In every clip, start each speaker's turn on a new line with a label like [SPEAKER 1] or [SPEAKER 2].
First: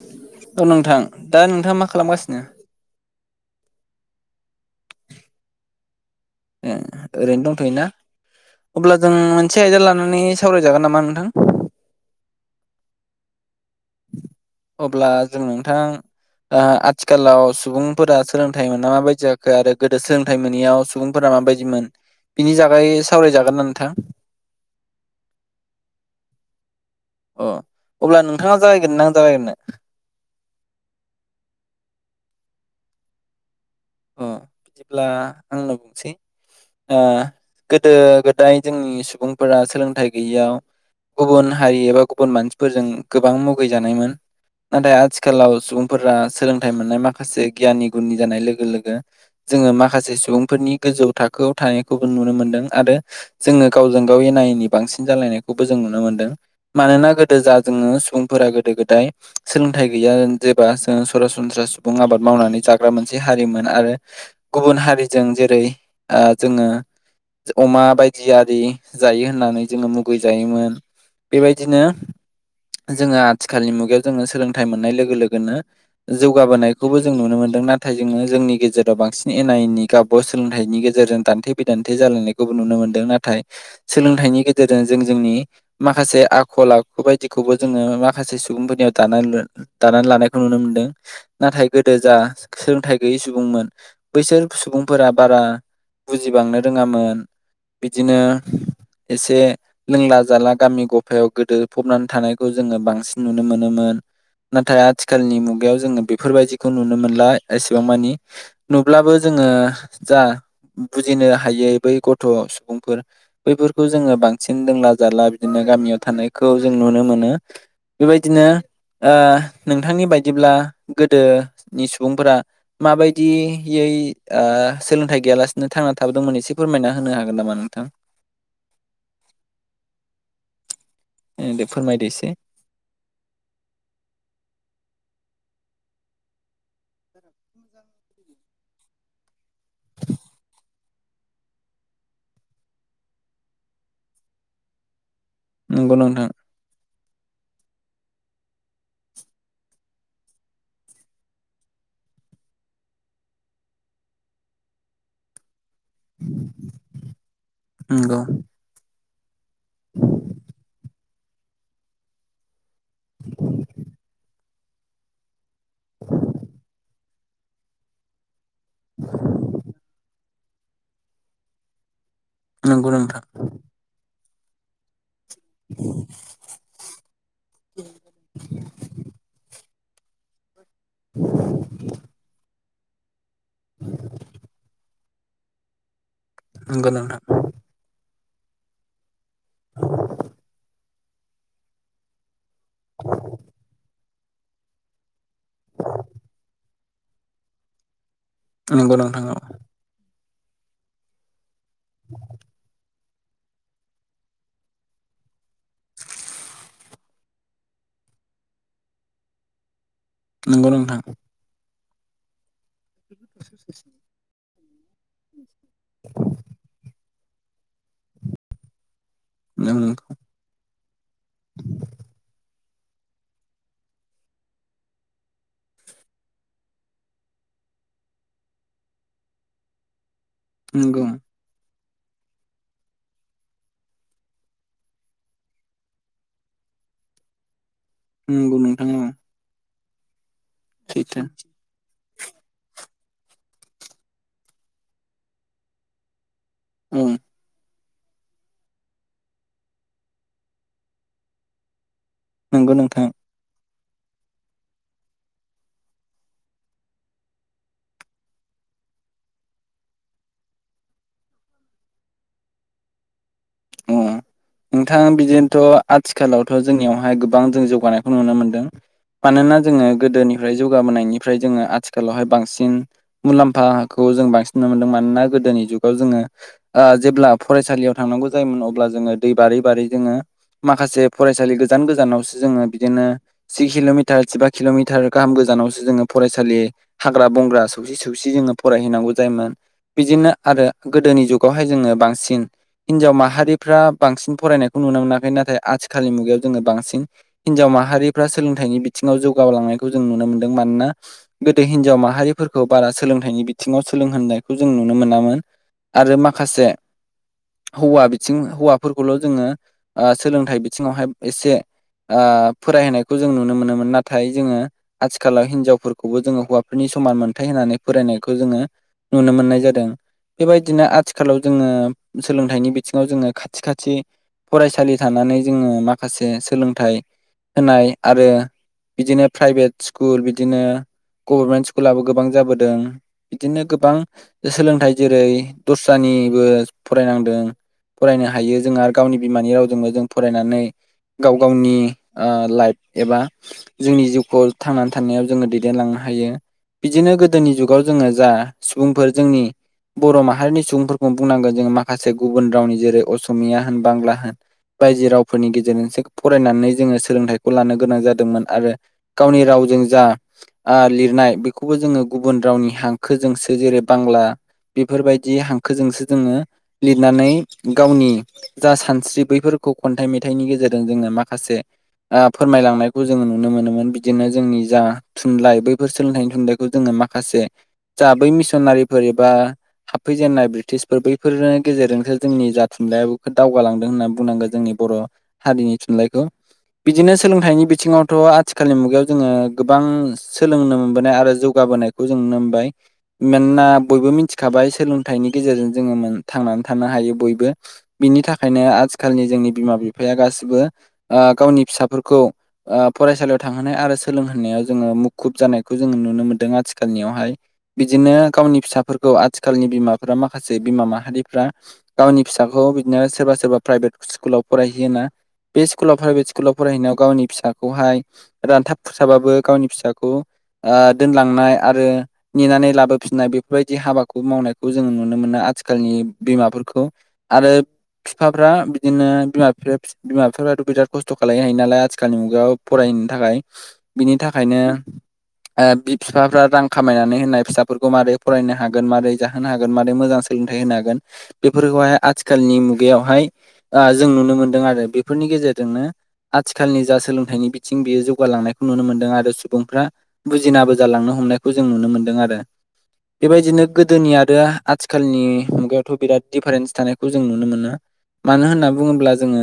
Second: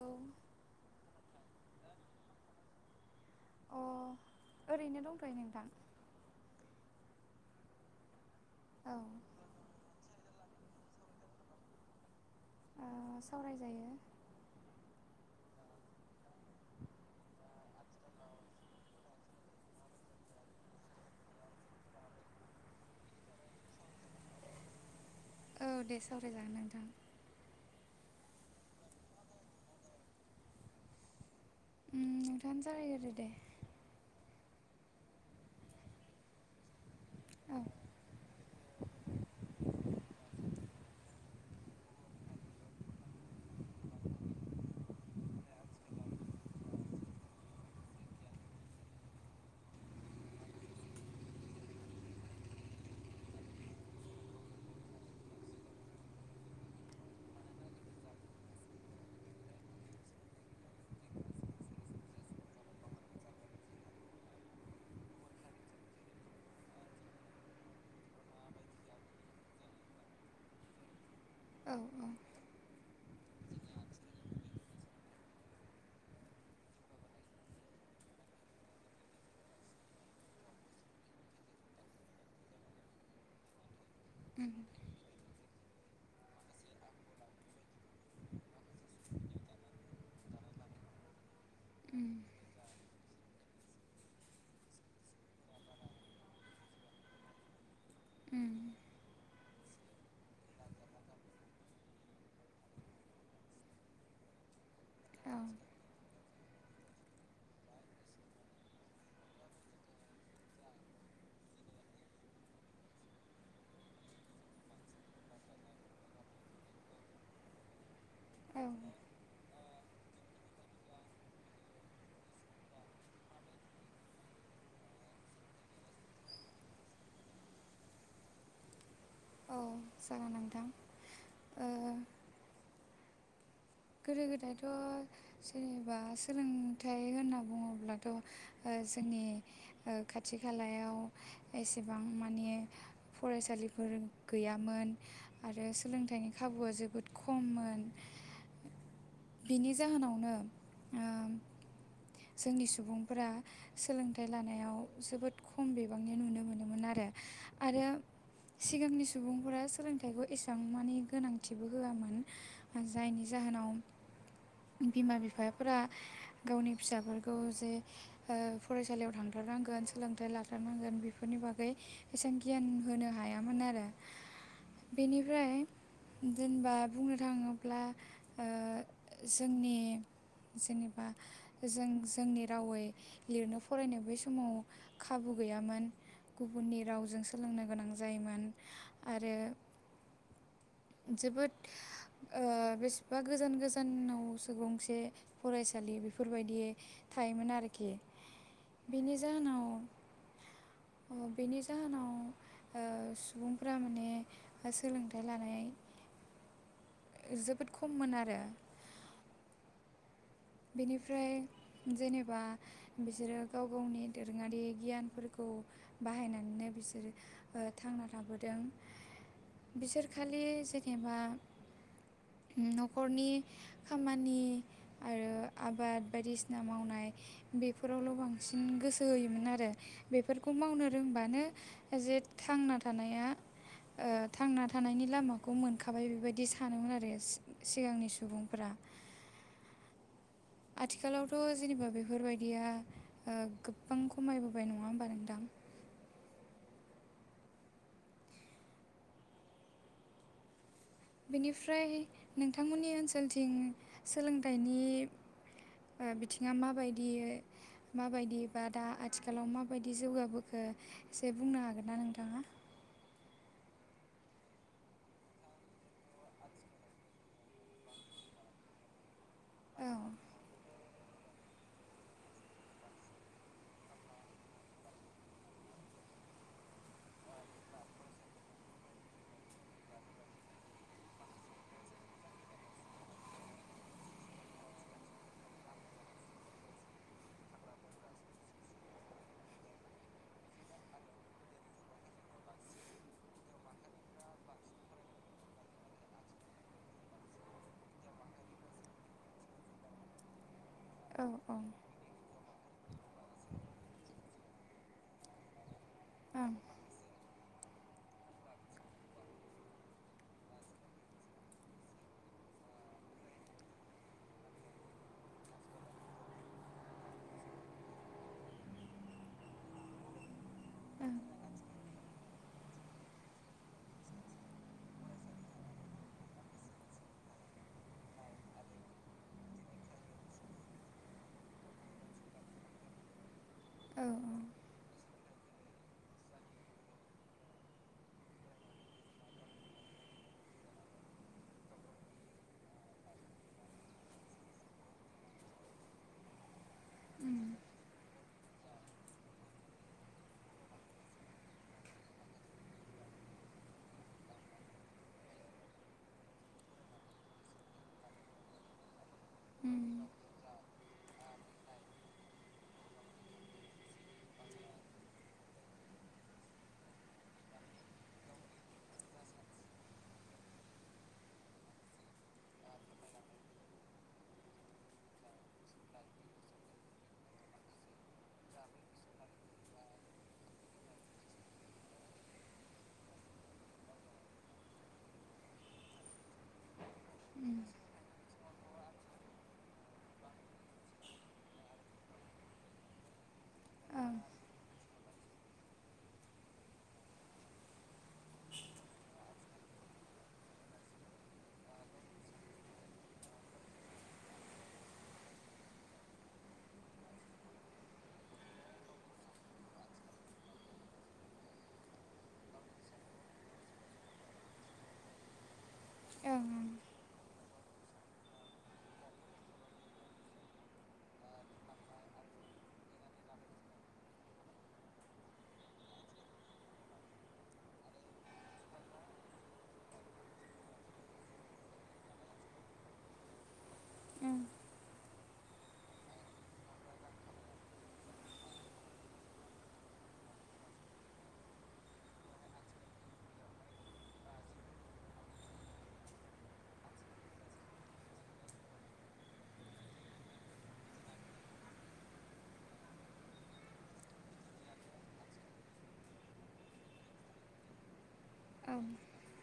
[SPEAKER 1] औ।
[SPEAKER 2] औ नोंथां दा नोंथाङा मा खालामगासिनो।
[SPEAKER 1] अ ओरैनो दंथ'यो नोंथां।
[SPEAKER 2] ए ओरैनो दंथ'योना
[SPEAKER 1] औ
[SPEAKER 2] अब्ला जों मोनसे आयदा लानानै सावरायजागोन नामा नोंथां?
[SPEAKER 1] सावरायजायो।
[SPEAKER 2] अब्ला जों नोंथां। आथिखालाव सुबुंफोरा सोलोंथाइ मोना माबायदि जाखो आरो गोदो सोलोंथाइ मोनैयाव सुबुंफोरा माबायदिमोन बिनि जागै सावरायजागोन ना नोंथां।
[SPEAKER 1] औ दे सावरायजागोन नोंथां।
[SPEAKER 2] अ अब्ला नोंथाङा जाहैगोन नां जाहैगोन ना।
[SPEAKER 1] नोंथाङानो जालायग्रोदो दे।
[SPEAKER 2] अ बिदिब्ला आंनो बुंसै
[SPEAKER 1] औ
[SPEAKER 2] गोदो गो दाय जोंनि सुबुंफोरा सोलोंथाइ गैयियाव गुबुन हारि एबा गुबुन मानसिफोरजों गोबां मुगैजानायमोन। नाथाय आथिखालाव सुबुंफोरा सोलोंथाइ मोननाय माखासे गियाननि गुननि जानाय लोगो लोगो। जोङो माखासे सुबुंफोरनि गोजौ थाखोआव थानायखौबो नुनो मोनदों आरो। जोङो गावजों गाव एना एनि बांसिन जालायनायखौबो जों नुनो मोनदों। मानोना गोदो जा जोङो सुबुंफोरा गोदो गोदाय सोलोंथाइ गैया जेबा जों सरासनस्रा सुबुं आबाद मावनानै जाग्रा मोनसे हारि मोन। आरो गुबुन हारिजों जेरै जोङो अमा बायदि आरि जायो होननानै जोङो मुगै जायोमोन।
[SPEAKER 1] औ
[SPEAKER 2] बेबायदिनो
[SPEAKER 1] औ
[SPEAKER 2] जोङो आथिखालनि मुगायाव जोङो सोलोंथाइ मोननाय लोगो लोगोनो जौगाबोनायखौबो जों नुनो मोन्दों नाथाय जोङो जोंनि गेजेराव बांसिन एना एनि गाबब सोलोंथाइनि गेजेरजों दान्थे बिदान्थे जालायनायखौबो नुनो मोन्दों नाथाय। सोलोंथाइनि
[SPEAKER 1] उम
[SPEAKER 2] गेजेरजों जों जोंनि माखासे आखल आखु बायदिखौबो जोङो माखासे सुबुंफोरनियाव दानानै दानानै लानायखौ नुनो मोनदों नाथाय गोदो
[SPEAKER 1] उम
[SPEAKER 2] जा सोलोंथाइ गै सुबुंमोन बैसोर सुबुंफोरा बारा बुजिबांनो रोङामोन। बिदिनो
[SPEAKER 1] उम
[SPEAKER 2] एसे लोंला जाला गामि गफायाव गोदो फबनानै थानायखौ जोङो बांसिन नुनो मोनोमोन। नाथाय
[SPEAKER 1] औ
[SPEAKER 2] आथिखालनि मुगायाव जोङो बेफोरबायदिखौ नुनो मोनला एसेबां मानि नुब्लाबो जोङो जा बुजिनो हायो बै गथ' सुबुंफोर बैफोरखौ जोङो बांसिन दोंला जाला बिदिनो गामियाव थानायखौ जों नुनो मोनो। बेबायदिनो
[SPEAKER 1] औ
[SPEAKER 2] नोंथांनि बायदिब्ला गोदोनि सुबुंफोरा माबायदियै सोलोंथाइ गैयालासिनो थांना थाबोदोंमोन एसे फोरमायना होनो हागोन नामा नोंथां?
[SPEAKER 1] औ जागोन नोंथां
[SPEAKER 2] ए
[SPEAKER 1] ओ
[SPEAKER 2] दे फोरमायदो एसे
[SPEAKER 1] गोदो गोदायथ' जेनेबा सोलोंथाइ होनना बुङोब्लाथ' जोंनि खाथि खालायाव एसेबां मानि फरायसालिफोर गैयामोन आरो
[SPEAKER 2] नंगौ नोंथां
[SPEAKER 1] सोलोंथाइनि खाबुआ जोबोद खममोन बिनि जाहोनावनो ओ जोंनि सुबुंफोरा सोलोंथाइ लानायाव जोबोद खम बिबांनि नुनो मोनोमोन आरो आरो
[SPEAKER 2] नंगौ
[SPEAKER 1] सिगांनि सम सुबुंफोरा सोलोंथाइखौ एसेबां मानि गोनांथिबो होआमोन जायनि जाहोनाव बिमा बिफाफोरा गावनि फिसाफोरखौ जे फरायसालियाव थांथारनांगोन सोलोंथाइ ला थारनांगोन बेफोरनि बागै एसेबां गियान
[SPEAKER 2] नंगौ
[SPEAKER 1] होनो
[SPEAKER 2] नोंथां
[SPEAKER 1] हायामोन आरो बेनिफ्राय जेनेबा बुंनो थाङोब्ला जोंनि जेनेबा जों जोंनि रावै लिरनो फरायनो बै समाव खाबु गैयामोन गुबुननि
[SPEAKER 2] नंगौ
[SPEAKER 1] रावजों
[SPEAKER 2] नोंथां
[SPEAKER 1] सोलोंनो गोनां जायो जायोमोन आरो जोबोद ओ बेसेबा गोजान गोजानावसो गंसे फरायसालि बेफोर बेफोरबायदि थायोमोन आरोखि
[SPEAKER 2] नंगौ
[SPEAKER 1] बिनि
[SPEAKER 2] नोंथां औ
[SPEAKER 1] जाहोनाव अ बेनि जाहोनाव
[SPEAKER 2] [inaudible]
[SPEAKER 1] सुबुंफ्रा माने सोलोंथाइ लानाय
[SPEAKER 2] [inaudible]
[SPEAKER 1] जोबोद खममोन आरो
[SPEAKER 2] नंगौ नोंथां
[SPEAKER 1] बिनिफ्राय जेनेबा बिसोरो गाव गावनि दोरोङारि गियानफोरखौ बाहायनानैनो बिसोरो थांना थाबोदों
[SPEAKER 2] नंगौ
[SPEAKER 1] बिसोर खालि एबा न'खरनि खामानि आरो आबाद बायदिसिना मावनाय बेफोरावल' बांसिन गोसो होयोमोन आरो बेफोरखौ मावनो
[SPEAKER 2] नंगौ
[SPEAKER 1] रोंबानो जे थांना थानाया थांना थानायनि लामाखौ मोनखाबाय बेबायदि सानोमोन आरो सिगांनि सुबुंफोरा
[SPEAKER 2] नोंथां औ सैथो
[SPEAKER 1] आथिखालावथ' जेनेबा बेफोरबायदिया गोबां खमायबोबाय नङा होमबा नोंथां
[SPEAKER 2] औ
[SPEAKER 1] बेनिफ्राय
[SPEAKER 2] नंगौ
[SPEAKER 1] नोंथांमोननि
[SPEAKER 2] नोंथां
[SPEAKER 1] ओनसोलथिं सोलोंथाइनि बिथिङा माबायदि माबायदि बा दा आथिखालाव माबायदि जौगाबोखो एसे बुंनो हागोन ना नोंथाङा
[SPEAKER 2] अ नोंथां बिदिनोथ' आथिखालावथ' जोंनियावहाय गोबां जों जौगानायखौ नुनो मोनदों मानोना जोङो
[SPEAKER 1] औ
[SPEAKER 2] गोदोनिफ्राय जौगाबोनायनिफ्राय जोङो आथिखालावहाय बांसिन मुलाम्फाखौ जों बांसिन नुनो मोन्दों मानोना गोदोनि जुगाव जोङो जेब्ला फरायसालियाव थांनांगौ जायोमोन अब्ला जोङो दै बारै बारै जोङो माखासे फरायसालि गोजान गोजानावसो जोङो बिदिनो जि किल'मिटार जिबा किल'मिटार गाहाम गोजानावसो जोङो फरायसालि हाग्रा बंग्रा सौसि सौसि जोङो फरायहैनांगौ जायोमोन बिदिनो आरो गोदोनि जुगावहाय जोङो बांसिन हिनजाव माहारिफ्रा बांसिन फरायनायखौ नुनो मोनाखै नाथाय आथिखालनि मुगायाव जोङो बांसिन हिनजाव माहारिफ्रा सोलोंथाइनि बिथिङाव जौगालांनायखौ जों नुनो मोन्दों मानोना
[SPEAKER 1] औ औ
[SPEAKER 2] गोदो हिनजाव माहारिफोरखौ बारा सोलोंथाइनि बिथिङाव सोलोंहोननायखौ जों नुनो मोनामोन। आरो
[SPEAKER 1] ओं
[SPEAKER 2] माखासे हौवा बिथिं हौवाफोरखौल' जोङो सोलोंथाइ बिथिङावहाय एसे ओ फरायहैायखौ जों नुनो मोनोमोन नाथाय जोङो आथिखालाव हिनजावफोरखौबो जोङो हौवाफोरनि समान मोनथाय होनानै फरायनायखौ जोङो नुनो मोननाय जादों बेबायदिनो
[SPEAKER 1] ओं
[SPEAKER 2] आथिखालाव जोङो सोलोंथाइनि बिथिङाव जोङो खाथि खाथि फरायसालि थानानै जोङो माखासे सोलोंथाइ होनाय आरो बिदिनो प्राइभेट स्कुल बिदिनो गभर्नमेन्ट स्कुलाबो गोबां जाबोदों। बिदिनो गोबां
[SPEAKER 1] औ ओम
[SPEAKER 2] सोलोंथाइ जेरै दस्रानिबो फरायनांदों फरायनो हायो जों आरो गावनि बिमानि रावजोंबो जों फरायनानै गाव गावनि ओ लाइफ एबा जोंनि जिउखौ थांनानै थानायाव जोङो दैदेनलांनो हायो। बिदिनो गोदोनि जुगाव जोङो जा सुबुंफोर जोंनि बर' माहारिनि सुबुंफोरखौ बुंनांगोन जोंङ माखासे गुबुन रावनि जेरै असमिया होन बांला होन बायजो रावफोरनि गेजेरजोंसो फरायनानै जोङो सोलोंथाइखौ लानो गोनां जादोंमोन आरो गावनि रावजों जा ओ लिरनाय बेखौबो जोङो गुबुन रावनि हांखोजोंसो जेरै बांला बेफोरबायदि हांखोजोंसो जोङो लिरनानै गावनि जा सानस्रि बैफोरखौ खन्थाइ मेथाइनि गेजेरजों जोंनो माखासे ओ फोरमायलांनायखौ जोङो नुनो मोनोमोन बिदिनो जोंनि जा थुनलाइ बैफोर सोलोंथाइनि थुनलाइखौ जोङो माखासे जा बै मिसनारिफोर एबा हाबफैजेननाय ब्रिटिशफोर बैफोरनो गेजेरजोंसो जोंनि जा थुनलाइाबो दावगालांदों होननानै बुंनांगोन जोंनि बर' हारिनि थुनलाइखौ। बिदिनो सोलोंथाइनि बिथिङावथ' आथिखालनि मुगायाव जोङो गोबां सोलोंनो मोनबोनाय आरो जौगाबोनाय खौ जों नामबाय मानोना
[SPEAKER 1] ओं
[SPEAKER 2] बयबो मिथिखाबाय सोलोंथाइनि गेजेरजों जोङो थांनानै थानो हायो बयबो। बिनि थाखायनो आथिखालनि जोंनि बिमा बिफाया गासिबो ओ गावनि फिसाफोरखौ ओ फरायसालियाव थांहोनाय आरो सोलोंहोनायाव जोङो मुखुब जानायखौ जोङो नुनो मोन्दों आथिखालनियावहाय। बिदिनो गावनि फिसाफोरखौ आथिखालनि बिमाफोरा माखासे बिमा माहारि गावनि फिसाखौ बिदिनो सोरबा सोरबा प्राइभेट स्कुलाव फरायहैयो ना। बे स्कुलाव प्राइभेट
[SPEAKER 1] ओं
[SPEAKER 2] स्कुलाव फरायहैनायाव गावनि फिसाखौहाय रानथाब खुरसाबाबो गावनि फिसाखौ ओ दोनलांनाय आरो नेनानै लाबोफिननाय बेफोरबायदि हाबाखौ मावनायखौ जोङो नुनो मोनो आथिखालनि बिमाफोरखौ आरो बिफाफ्रा बिदिनो बिमा बिफाया बिमा बिफ्राथ' बिराद खस्थ' खालनो हायो नालाय आथिखालनि मुगायाव फरायनो थाखाय। बिनि
[SPEAKER 1] ओं
[SPEAKER 2] थाखायनो ओ बि बिफाफ्रा रां खामायनानै होननाय फिसाफोरखौ मारै फरायनो हागोन मारोरै जाहोन हागोन मारै मोजां सोलोंथाइ होनो हागोन बेफोरखौहाय आथिखालनि मुगायावहाय ओ जों नुनो मोनदों आरो बेफोरनि गेजेरजोंनो आथिखालनि जा सोलोंथाइनि बिथिं बेयो जौगालांनायखौ नुनो मोनदों आरो सुबुंफ्रा बुजिनाबो जालांनो हमनायखौ जों नुनो मोन्दों आरो। बेबायदिनो गोदोनि आरो आथिखालनि मुग बिराद दिफारेन्स थानायखौ जों नुनो मोना मानो होनना
[SPEAKER 1] ओं
[SPEAKER 2] बुङोब्ला जोङो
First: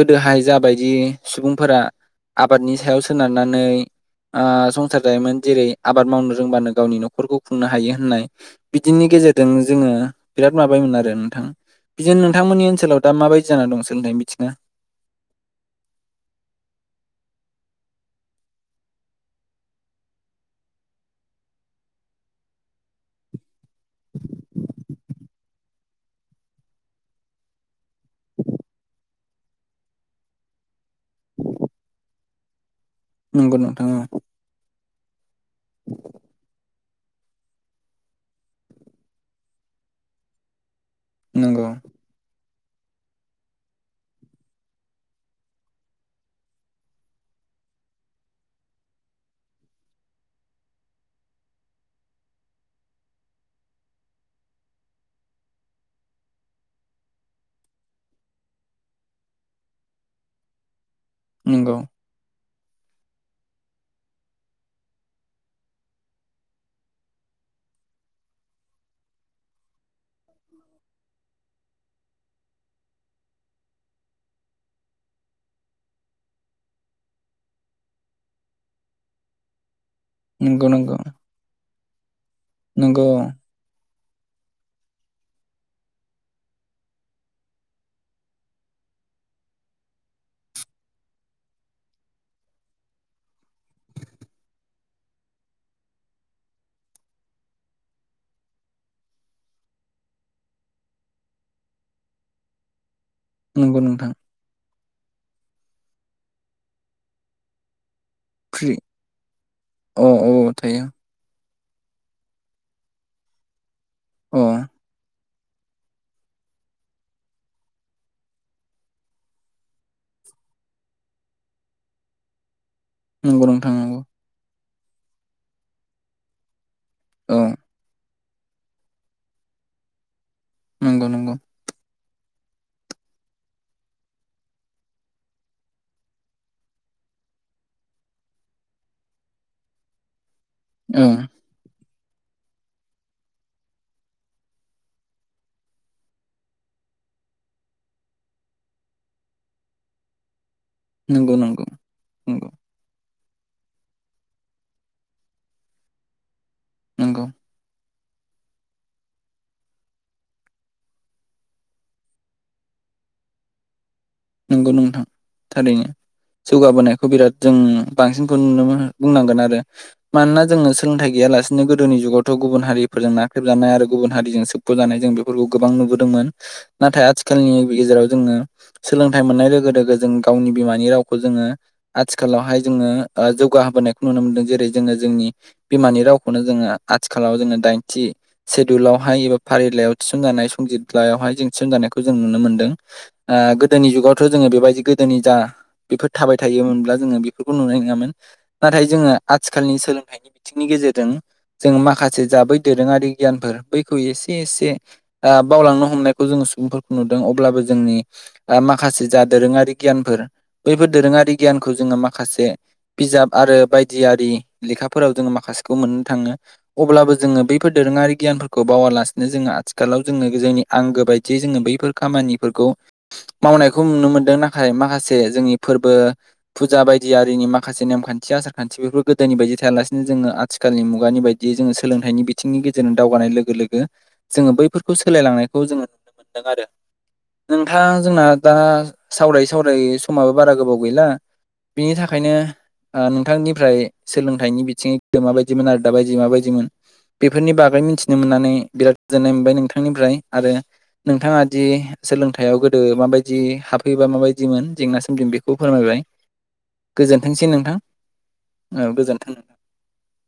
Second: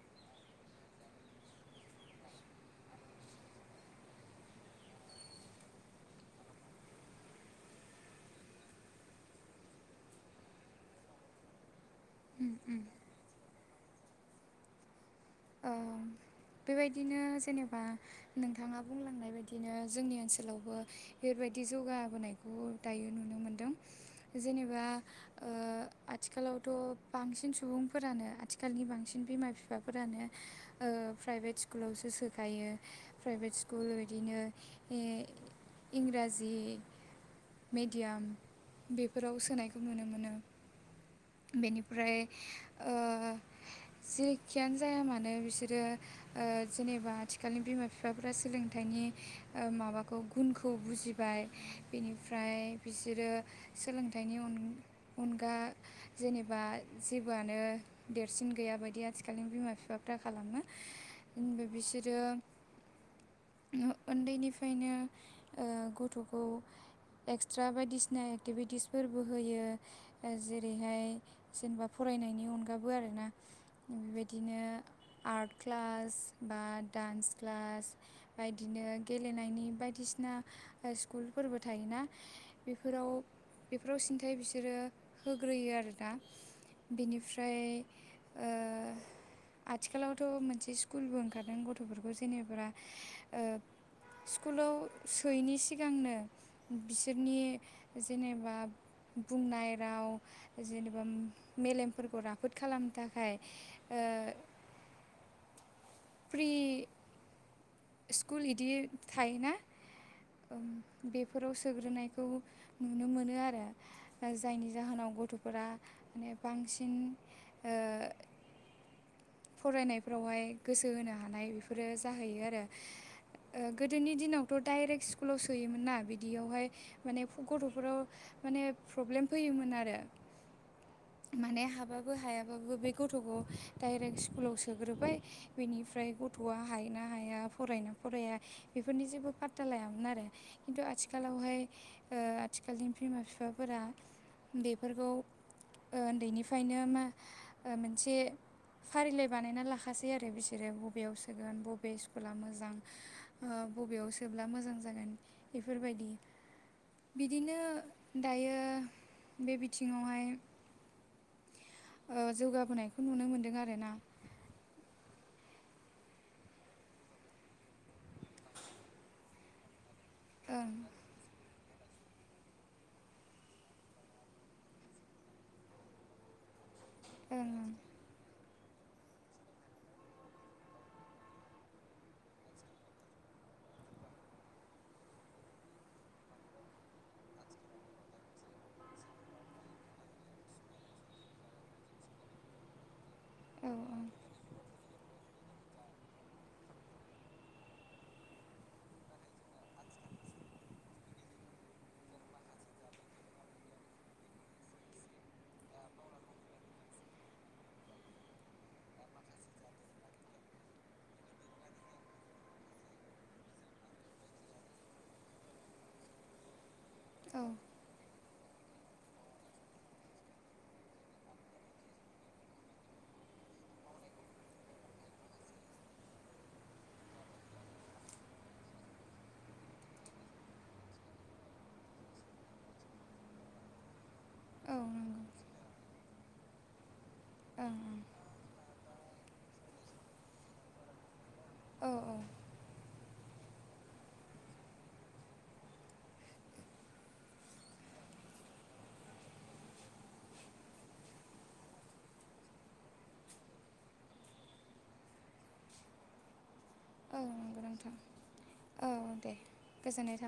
[SPEAKER 2] गोदोहाय जाबायदि सुबुंफोरा आबादनि सायाव सोनारनानै ओ संसार जायोमोन जेरै आबाद मावनो रोंबानो गावनि न'खरखौ खुंनो हायो होननाय बिदिनि गेजेरजों जोङो बिराद माबायोन आरो नोंथां बिदिनो नोंथांमोननि ओनसोलाव दा माबायदि जानानै दं सोलोंथाइ बिथिना
[SPEAKER 1] औ
[SPEAKER 2] [inaudible]
[SPEAKER 1] बेबायदिनो जेनेबा नोंथाङा बुंलांनाय बायदिनो जोंनि ओनसोलावबो बेबायदि जौगाबोनाय। [unintelligible] दायो नुनो मोनदों जेनेबा। ओ आथिखालावथ' बांसिन सुबुंफोरानो आथिखालनि बांसिन बिमा बिफाफोरानो। ओ प्राइभेट स्कुलावसो सोखायो प्राइभेट
[SPEAKER 2] नंगौ नोंथां
[SPEAKER 1] स्कुल
[SPEAKER 2] औ
[SPEAKER 1] बिदिनो ओ इंराजि मेडियाम बेफोराव सोनायखौ नुनो मोनो।
[SPEAKER 2] नंगौ
[SPEAKER 1] बेनिफ्राय जेखियानो जाया मानो। नो बिसोरो ओ जेनेबा आथिखालनि बिमा बिफाफोरा सोलोंथाइनि ओ माबाखौ गुनखौ बुजिबाय। बेनिफ्राय बिसोरो सोलोंथाइनि अन-अनगा। जेनेबा जेबोआनो देरसिन गैया बायदि आथिखालनि बिमा-बिफा। फथा खालामो,
[SPEAKER 2] नंगौ
[SPEAKER 1] बिसोरो ओ ओन्दैनिफायनो ओ गथ'खौ एक्सट्रा बायदिसिना एक्टिभिटिसफोरबो होयो। ओ जेरैहाय जेनेबा फरायनायनि अनगाबो आरोना बेबायदिनो। आर्ट क्लास बा डान्स क्लास बायदिनो गेलेनायनि बायदि बिना
[SPEAKER 2] नंगौ
[SPEAKER 1] ओ
[SPEAKER 2] नंगौ
[SPEAKER 1] स्कुलफोरबो थायोना
[SPEAKER 2] नंगौ
[SPEAKER 1] बेफोराव। बेफोराव सिन्थाय बिसोरो होग्रोयो आरो दा। बेनिफ्राय ओ आथिखालावथ' मोनसे स्कुलबो ओंखारदों गथ'फोरखौ जेनेब्रा ओ स्कुलाव सोयैनि सिगांनो बिसोरनि जेनेबा बुंनाय राव जेनेबा मेलेमफोरखौ राफोद खालामनो थाखाय।
[SPEAKER 2] नंगौ
[SPEAKER 1] ओ
[SPEAKER 2] नोंथां।
[SPEAKER 1] फ्रि। स्कुल इदि
[SPEAKER 2] फ्रि
[SPEAKER 1] थायोना?
[SPEAKER 2] अ औ थायो
[SPEAKER 1] बेफोराव सोग्रोनायखौ नुनो मोनो आरो। ओ जायनि
[SPEAKER 2] अ
[SPEAKER 1] जाहोनाव गथ'फोरा माने बांसिन ओ फरायनायफ्रावहाय गोसो होनो हानाय बेफोरो जाहैयो आरो।
[SPEAKER 2] नंगौ
[SPEAKER 1] ओ
[SPEAKER 2] नोंथां नंगौ
[SPEAKER 1] गोदोनि दिनावथ' डाइरेक्ट स्कुलाव सोयोमोन ना बिदियावहाय माने
[SPEAKER 2] औ
[SPEAKER 1] गथ'फोराव माने प्रब्लेम फैयोमोन आरो।
[SPEAKER 2] नंगौ नंगौ
[SPEAKER 1] माने हाबा हायाबाबो बे गथ'खौ डाइरेक्ट स्कुलाव सोग्रोबाय बेनिफ्राय गथ थ'आ हायो ना हाया? फरायोना फराया बेफोरनि जेबो पात्ता लायामोन आरो खिन्थु
[SPEAKER 2] औ
[SPEAKER 1] आथिखालावहाय ओ आथिखालनि बिमा बिफाफोरा बेफोरखौ ओ ओन्दैनिफायनो मा मोनसे फारिलाइ बानायना लाखासै आरो बिसोरो बेयाव
[SPEAKER 2] नंगौ
[SPEAKER 1] सोगोन
[SPEAKER 2] नंगौ
[SPEAKER 1] बबे स्कुला
[SPEAKER 2] नंगौ
[SPEAKER 1] मोजां? ओ बबेयाव सोब्ला मोजां जागोन बेफोरबायदि
[SPEAKER 2] नंगौ
[SPEAKER 1] बिदिनो दायो। बे बिथिङावहाय ओ जौगाबोनायखौ नुनो मोन्दों आरो ना।
[SPEAKER 2] नंगौ नोंथां थारैनो। जौगाबोनायखौ बिराद जों बांसिनखौ नुनो बुंनांगोन आरो। मानोना जोङो
[SPEAKER 1] ओं
[SPEAKER 2] सोलोंथाइ गैयालासे बिदिनो गोदोनि जुगावथ' गुबुन हारिफोरजों नाख्रेबजानाय आरो गुबुन हारिजों सोबख'जानाय जों बेफोरखौ गोबां नुबोदोंमोन। नाथाय आथिखालनि
[SPEAKER 1] ओं
[SPEAKER 2] गेजेराव जोङो सोलोंथाइ मोननाय लोगो लोगो जों गावनि बिमानि रावखो जोङो आथिखालावहाय जोङो जौगाहोबोनायखौ नुनो मोनदों। जेरै जोङो जोंनि बिमानि रावखौनो जोङो आथिखालाव जोङो दाइनथि सेडुलावहाय एबा फारिलाइयाव थिसनजानाय संजितलायावहाय जों थिसनजानायखौ जों नुनो मोन्दों। ओ गोद गोदोनि
[SPEAKER 1] ओं
[SPEAKER 2] जुगावथ' जोङो बेबायदि गोदोनि जा बेफोर थाबाय थायोमोनब्ला जोङो बेफोरखौ नुनाय नङामोन। नाथाय जोङो आथिखालनि सोलोंथाइनि। बिथिंनि गेजेरजों जों माखासे जाबै दोरोङारि गियानफोर बैखौ एसे एसे बावलांनो हमनायखौ जोङो सुबुंफोरखौ नुदों अब्लाबो जोंनि। माखासे जा दोरोङारि गियानफोर बैफोर दोरोङारि गियानखौ जोङो माखासे बिजाब आरो बायदियि लेखाफोराव जोङो माखासेखौ मोननो थाङो अब्लाबो जोङो
[SPEAKER 1] औ
[SPEAKER 2] बैफोर दोरोङारि गियानफोरखौ बावालासिनो जोङो आथिखालाव जोङो जोंनि आंगो बायदियै जोङो बैफोर खामानिफोरखौ। मावनायखौ नुनो मोन्दों नाथाय माखासे जोंनि फोरबो फुजा बायदियिनि माखासे नेमखान्थि आसार खान्थि बेफोर गोदोनि बायदि थायालासिनो जोङो आथिखाल मुगानि बायदि। जोङो सोलोंथाइनि बिथिंनि गेजेरजों दावगानाय लोगो लोगो जोङो
[SPEAKER 1] औ
[SPEAKER 2] बैफोरखौ
[SPEAKER 1] नंगौ
[SPEAKER 2] सोलायलांनायखौ जो नुनो मोन्दों आरो हा जोंना दा सावराय सावरायै समाबो बारा गोबाव गैला।
[SPEAKER 1] ओं औ
[SPEAKER 2] बिनि थाखायनो नोंथांनिफ्राय सोलोंथाइनि बिथिङै माबायदिमोन आरो दाबायदि मा बायदिमोन बेफोरनि बागै मिथिनो मोननानै बिराद गोजोननाय मोनबाय नोंथांनिफ्राय आरो। नोंथाङा दि सोलोंथा हायाव गोदो माबायदि हाबफैयोबा माबायदिमोन जेंना सोमजि बेखौ फोरमायबाय
[SPEAKER 1] औ
[SPEAKER 2] गोजोन्थोंसै
[SPEAKER 1] नंगौ
[SPEAKER 2] नोंथां औ गोजोन्थों।
[SPEAKER 1] गोजोननाय थाबाय